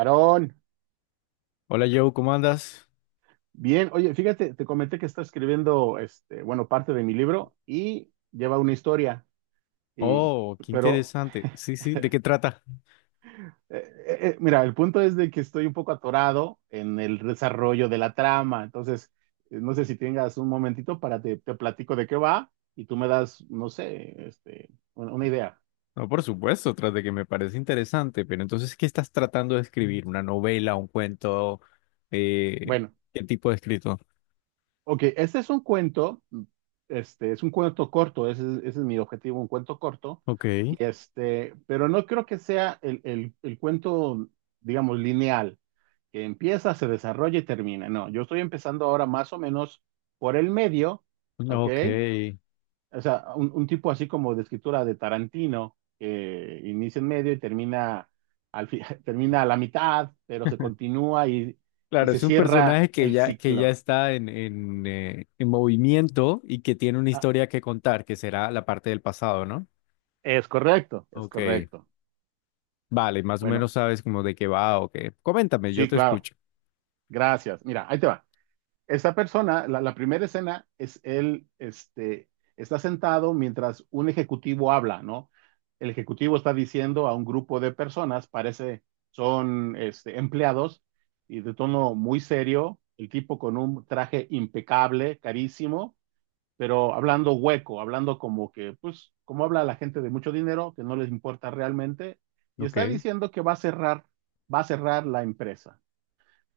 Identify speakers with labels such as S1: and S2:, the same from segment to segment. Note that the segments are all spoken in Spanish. S1: Aarón,
S2: Hola Joe, ¿cómo andas?
S1: bien, oye, fíjate, te comenté que está escribiendo, bueno, parte de mi libro y lleva una historia, y,
S2: Oh, qué
S1: pero,
S2: interesante. Sí, sí, ¿de qué trata?
S1: mira, el punto es de que estoy un poco atorado en el desarrollo de la trama. Entonces, no sé si tengas un momentito para te platico de qué va y tú me das, no sé, una idea.
S2: No, por supuesto, tras de que me parece interesante, pero entonces, ¿qué estás tratando de escribir? ¿Una novela, un cuento? Eh,
S1: Bueno.
S2: ¿Qué tipo de escrito?
S1: Ok, este es un cuento corto. Ese es mi objetivo, un cuento corto,
S2: Ok,
S1: y este, pero no creo que sea el cuento, digamos, lineal, que empieza, se desarrolla y termina. No, yo estoy empezando ahora más o menos por el medio. ¿Ok?
S2: ok.
S1: O sea, un tipo así como de escritura de Tarantino, que inicia en medio y termina, al fi- termina a la mitad, pero se continúa y
S2: Claro,
S1: se
S2: es un
S1: cierra
S2: personaje que
S1: el
S2: ya, que ya
S1: ciclo.
S2: está en, en, eh, en movimiento y que tiene una
S1: Ah,
S2: historia que contar, que será la parte del pasado, ¿no?
S1: es correcto, es
S2: Ok,
S1: correcto.
S2: vale, más o
S1: Bueno,
S2: menos sabes como de qué va o qué. Coméntame, yo
S1: sí,
S2: te
S1: claro.
S2: escucho.
S1: Gracias. Mira, ahí te va. Esta persona, la primera escena es él, este, está sentado mientras un ejecutivo habla, ¿no? El ejecutivo está diciendo a un grupo de personas, parece son este, empleados, y de tono muy serio, el tipo con un traje impecable, carísimo, pero hablando hueco, hablando como que, pues, como habla la gente de mucho dinero, que no les importa realmente, y
S2: Ok.
S1: está diciendo que va a cerrar la empresa.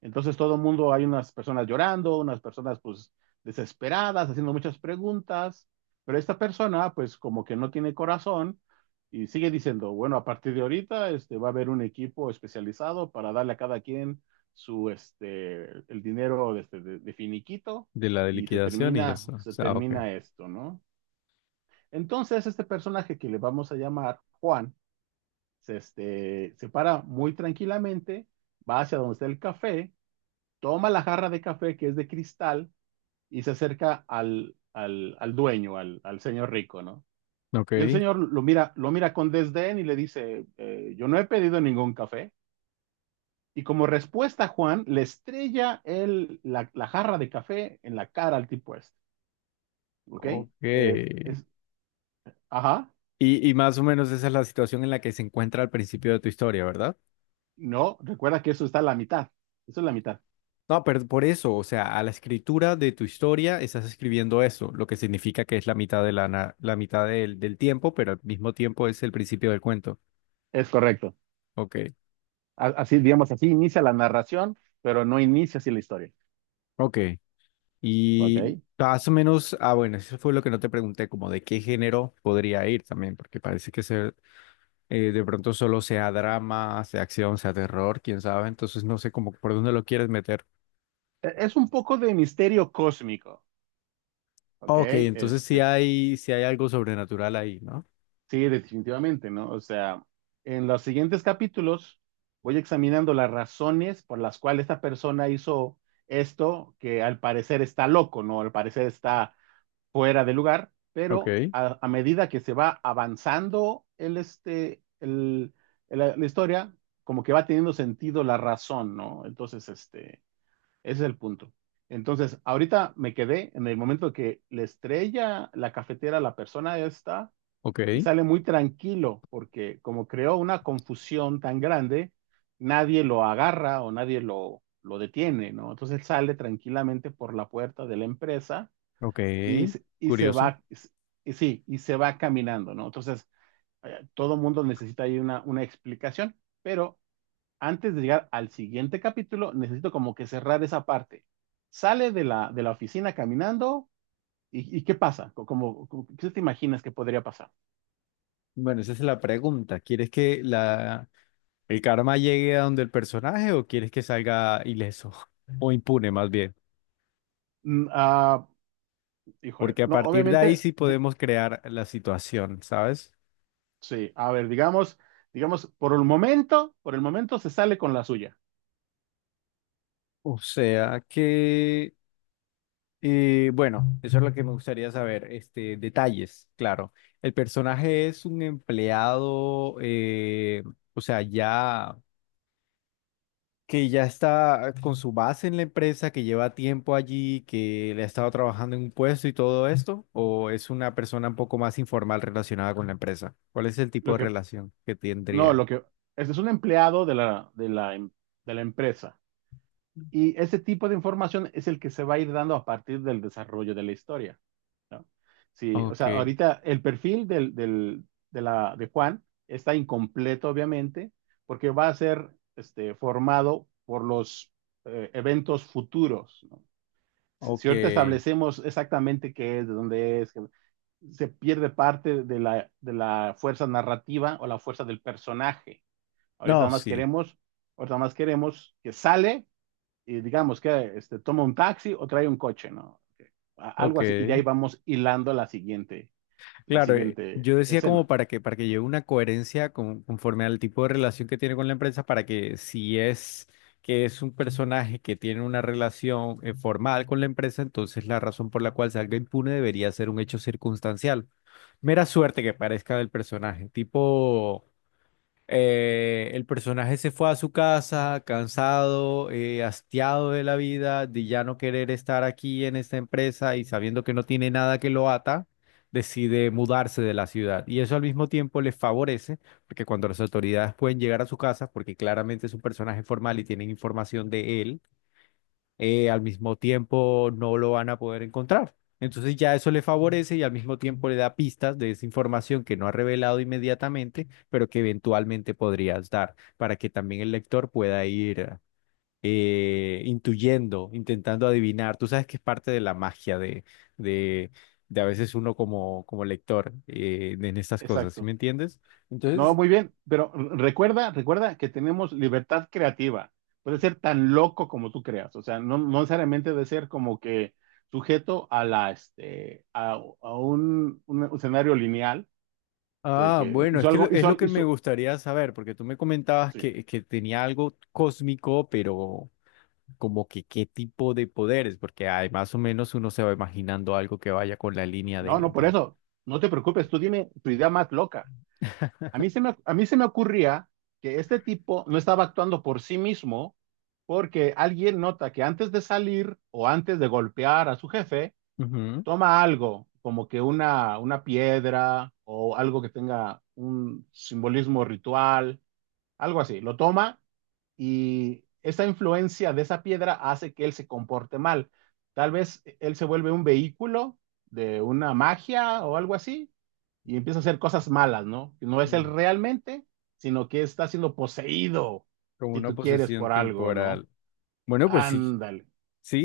S1: Entonces todo el mundo, hay unas personas llorando, unas personas pues desesperadas, haciendo muchas preguntas, pero esta persona pues como que no tiene corazón y sigue diciendo, bueno, a partir de ahorita este, va a haber un equipo especializado para darle a cada quien su, este, el dinero de, este, de finiquito
S2: De la de
S1: y
S2: liquidación y eso. O
S1: se
S2: sea, ok.
S1: termina esto, ¿no? Entonces este personaje que le vamos a llamar Juan, se, este, se para muy tranquilamente, va hacia donde está el café, toma la jarra de café que es de cristal y se acerca al dueño, al señor rico, ¿no?
S2: Ok.
S1: Y el señor lo mira con desdén y le dice, yo no he pedido ningún café. Y como respuesta, Juan le estrella la jarra de café en la cara al tipo este. ¿Ok?
S2: Ok.
S1: Eh, es, ajá,
S2: Y más o menos esa es la situación en la que se encuentra al principio de tu historia, ¿verdad?
S1: no, recuerda que eso está a la mitad, eso es la mitad.
S2: No, pero por eso, o sea, a la escritura de tu historia estás escribiendo eso, lo que significa que es la mitad de la mitad del tiempo, pero al mismo tiempo es el principio del cuento.
S1: Es correcto.
S2: Ok,
S1: Así, digamos, así inicia la narración, pero no inicia así la historia.
S2: ok.
S1: ¿ok?
S2: Y
S1: E-
S2: más o menos, ah, bueno, eso fue lo que no te pregunté, como de qué género podría ir también, porque parece que se, de pronto solo sea drama, sea acción, sea terror, quién sabe. Entonces no sé cómo por dónde lo quieres meter.
S1: Es un poco de misterio cósmico. Ok,
S2: Ok, entonces
S1: este,
S2: sí hay algo sobrenatural ahí, ¿no?
S1: sí, definitivamente, ¿no? O sea, en los siguientes capítulos voy examinando las razones por las cuales esta persona hizo esto, que al parecer está loco, ¿no? Al parecer está fuera de lugar,
S2: Ok,
S1: pero a medida que se va avanzando el, este, el- la historia, como que va teniendo sentido la razón, ¿no? Entonces, este, ese es el punto. Entonces, ahorita me quedé en el momento que le estrella la cafetera a la persona esta
S2: ok,
S1: y sale muy tranquilo porque como creó una confusión tan grande, nadie lo agarra o nadie lo detiene, ¿no? Entonces él sale tranquilamente por la puerta de la empresa
S2: ok.
S1: y, y se
S2: Curioso.
S1: va, y sí, y se va caminando, ¿no? Entonces, todo mundo necesita ahí una explicación, pero antes de llegar al siguiente capítulo, necesito como que cerrar esa parte. Sale de de la oficina caminando. Y qué pasa? ¿Qué te imaginas que podría pasar?
S2: Bueno, esa es la pregunta. ¿Quieres que la, el karma llegue a donde el personaje o quieres que salga ileso o impune más bien?
S1: Mm, ah, Híjole,
S2: Porque a
S1: no,
S2: partir de ahí
S1: obviamente,
S2: sí podemos crear la situación, ¿sabes?
S1: sí, a ver, digamos, digamos, por el momento se sale con la suya.
S2: O sea que... bueno, eso es lo que me gustaría saber. Este, detalles, claro. El personaje es un empleado, o sea, ya que ya está con su base en la empresa, que lleva tiempo allí, que le ha estado trabajando en un puesto y todo esto, o es una persona un poco más informal relacionada con la empresa. ¿Cuál es el tipo
S1: Lo
S2: de
S1: que,
S2: relación que
S1: no,
S2: tendría?
S1: lo que, Este es un empleado de de la empresa. Y ese tipo de información es el que se va a ir dando a partir del desarrollo de la historia, ¿no? Sí, o
S2: Ok,
S1: sea, ahorita el perfil de Juan está incompleto, obviamente, porque va a ser, este, formado por los eventos futuros, ¿no? Si
S2: ok.
S1: ahorita establecemos exactamente qué es, de dónde es, que se pierde parte de de la fuerza narrativa o la fuerza del personaje. Ahorita
S2: No,
S1: nada más
S2: sí,
S1: queremos, Ahorita nada más queremos que sale y digamos que este, toma un taxi o trae un coche, ¿no? Algo así, y de ahí
S2: ok.
S1: vamos hilando la
S2: Claro,
S1: siguiente
S2: yo decía como
S1: escena.
S2: para que lleve una coherencia con- conforme al tipo de relación que tiene con la empresa, para que si es que es un personaje que tiene una relación formal con la empresa, entonces la razón por la cual salga impune debería ser un hecho circunstancial. Mera suerte que parezca del personaje, tipo... el personaje se fue a su casa cansado, hastiado de la vida, de ya no querer estar aquí en esta empresa y sabiendo que no tiene nada que lo ata, decide mudarse de la ciudad. Y eso al mismo tiempo le favorece, porque cuando las autoridades pueden llegar a su casa, porque claramente es un personaje formal y tienen información de él, al mismo tiempo no lo van a poder encontrar. Entonces ya eso le favorece y al mismo tiempo le da pistas de esa información que no ha revelado inmediatamente, pero que eventualmente podrías dar para que también el lector pueda ir intuyendo, intentando adivinar. Tú sabes que es parte de la magia de, de a veces uno como, como lector en estas cosas, ¿sí me
S1: Exacto.
S2: entiendes?
S1: No,
S2: Entonces,
S1: muy bien, pero recuerda, recuerda que tenemos libertad creativa. Puede ser tan loco como tú creas, o sea, no, no necesariamente de ser como que sujeto a la, este, a, un escenario lineal
S2: ah,
S1: que
S2: bueno, es
S1: hizo
S2: que
S1: algo,
S2: lo- es
S1: hizo,
S2: lo
S1: al-
S2: que me
S1: hizo,
S2: gustaría saber, porque tú me comentabas
S1: sí.
S2: que tenía algo cósmico, pero como que qué tipo de poderes, porque hay más o menos uno se va imaginando algo que vaya con la línea
S1: No, no, por
S2: de-
S1: eso, no te preocupes, tú dime tu idea más loca. A mí se me ocurría que este tipo no estaba actuando por sí mismo porque alguien nota que antes de salir o antes de golpear a su jefe,
S2: Ujú.
S1: toma algo, como que una piedra o algo que tenga un simbolismo ritual, algo así. Lo toma y esa influencia de esa piedra hace que él se comporte mal. Él se vuelve un vehículo de una magia o algo así y empieza a hacer cosas malas, ¿no? Que no es él
S2: Mm,
S1: realmente, sino que está siendo poseído,
S2: como
S1: si
S2: una
S1: tú quieres,
S2: posesión
S1: por algo, ¿no?
S2: temporal. Bueno, pues sí,
S1: Ándale.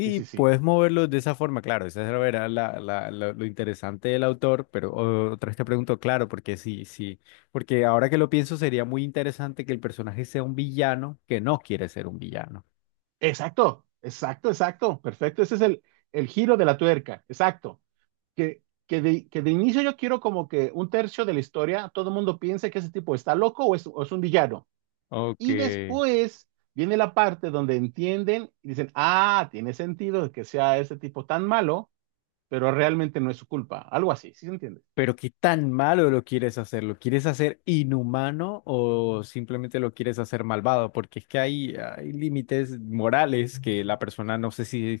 S1: Sí, sí, sí.
S2: puedes moverlo de esa forma, claro. Esa era la, la- la- lo interesante del autor, pero o- otra vez te pregunto, claro, porque sí, sí, porque ahora que lo pienso sería muy interesante que el personaje sea un villano que no quiere ser un villano.
S1: Exacto, exacto, exacto, perfecto. Ese es el giro de la tuerca, exacto. Que de inicio yo quiero como que un tercio de la historia, todo el mundo piense que ese tipo está loco o es un villano.
S2: Ok.
S1: Y después viene la parte donde entienden y dicen, ah, tiene sentido que sea ese tipo tan malo, pero realmente no es su culpa. Algo así, ¿sí se entiende?
S2: Pero ¿qué tan malo lo quieres hacer? ¿Lo quieres hacer inhumano o simplemente lo quieres hacer malvado? Porque es que hay límites morales que la persona no sé si,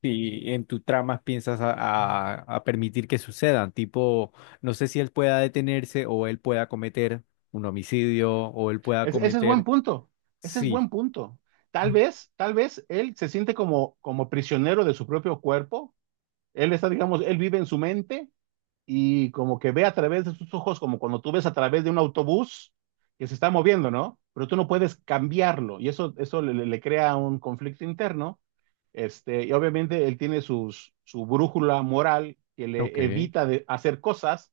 S2: si en tu trama piensas a permitir que sucedan. Tipo, no sé si él pueda detenerse o él pueda cometer un homicidio o él pueda
S1: Es- ese es buen
S2: cometer...
S1: punto, Ese es
S2: Sí,
S1: buen punto. Tal vez él se siente como, como prisionero de su propio cuerpo. Él está, digamos, él vive en su mente y como que ve a través de sus ojos, como cuando tú ves a través de un autobús que se está moviendo, ¿no? Pero tú no puedes cambiarlo y eso le crea un conflicto interno. Este, y obviamente él tiene su brújula moral que le
S2: ok.
S1: evita de hacer cosas,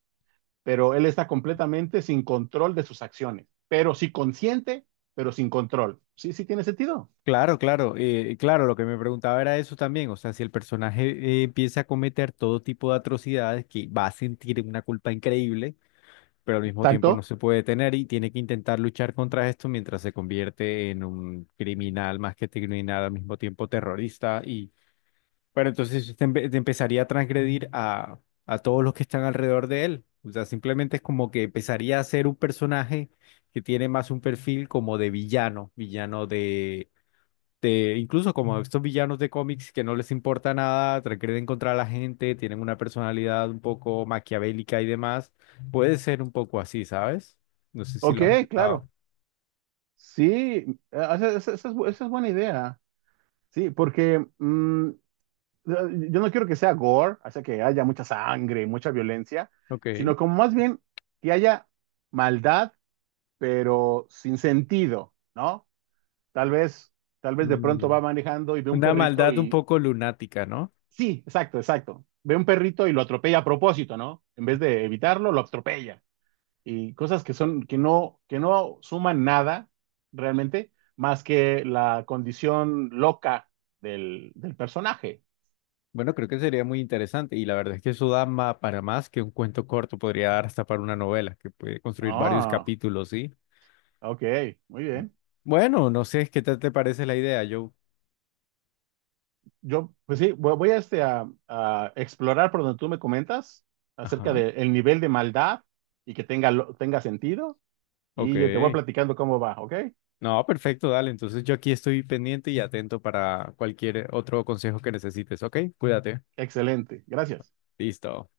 S1: pero él está completamente sin control de sus acciones, pero sí consciente, pero sin control. Sí, sí tiene sentido.
S2: Claro, claro, claro, lo que me preguntaba era eso también, o sea, si el personaje empieza a cometer todo tipo de atrocidades, que va a sentir una culpa increíble, pero al mismo tiempo no
S1: Exacto.
S2: se puede detener y tiene que intentar luchar contra esto mientras se convierte en un criminal más que criminal, al mismo tiempo terrorista, y pero entonces te, empe- te empezaría a transgredir a todos los que están alrededor de él, o sea, simplemente es como que empezaría a ser un personaje que tiene más un perfil como de villano, villano de incluso como estos villanos de cómics que no les importa nada, transgreden contra la gente, tienen una personalidad un poco maquiavélica y demás, puede ser un poco así, ¿sabes? No sé si
S1: Ok,
S2: lo has pensado.
S1: claro. Sí, esa es, esa es buena idea. Sí, porque eh, yo no quiero que sea gore, o sea, que haya mucha sangre, mucha violencia, sino
S2: Ok.
S1: como más bien que haya maldad, pero sin sentido, ¿no? Tal vez, tal vez de pronto
S2: Mm,
S1: va manejando y ve un
S2: una
S1: perrito
S2: maldad un
S1: y...
S2: poco lunática, ¿no?
S1: Sí, exacto, exacto. Ve un perrito y lo atropella a propósito, ¿no? En vez de evitarlo, lo atropella. Y cosas que son, que no suman nada realmente, más que la condición loca del personaje.
S2: Bueno, creo que sería muy interesante y la verdad es que eso da ma- para más que un cuento corto, podría dar hasta para una novela que puede construir varios
S1: Ah,
S2: capítulos, ¿sí?
S1: ok, muy bien.
S2: Bueno, no sé, ¿qué tal te parece la idea? Yo,
S1: Yo, pues sí, voy a explorar por donde tú me comentas acerca
S2: ajá,
S1: del nivel de maldad y que tenga, tenga sentido.
S2: ok.
S1: Y yo te voy platicando cómo va, ¿ok?
S2: No, perfecto, dale. Entonces yo aquí estoy pendiente y atento para cualquier otro consejo que necesites, ¿ok? Cuídate.
S1: Excelente, gracias.
S2: Listo.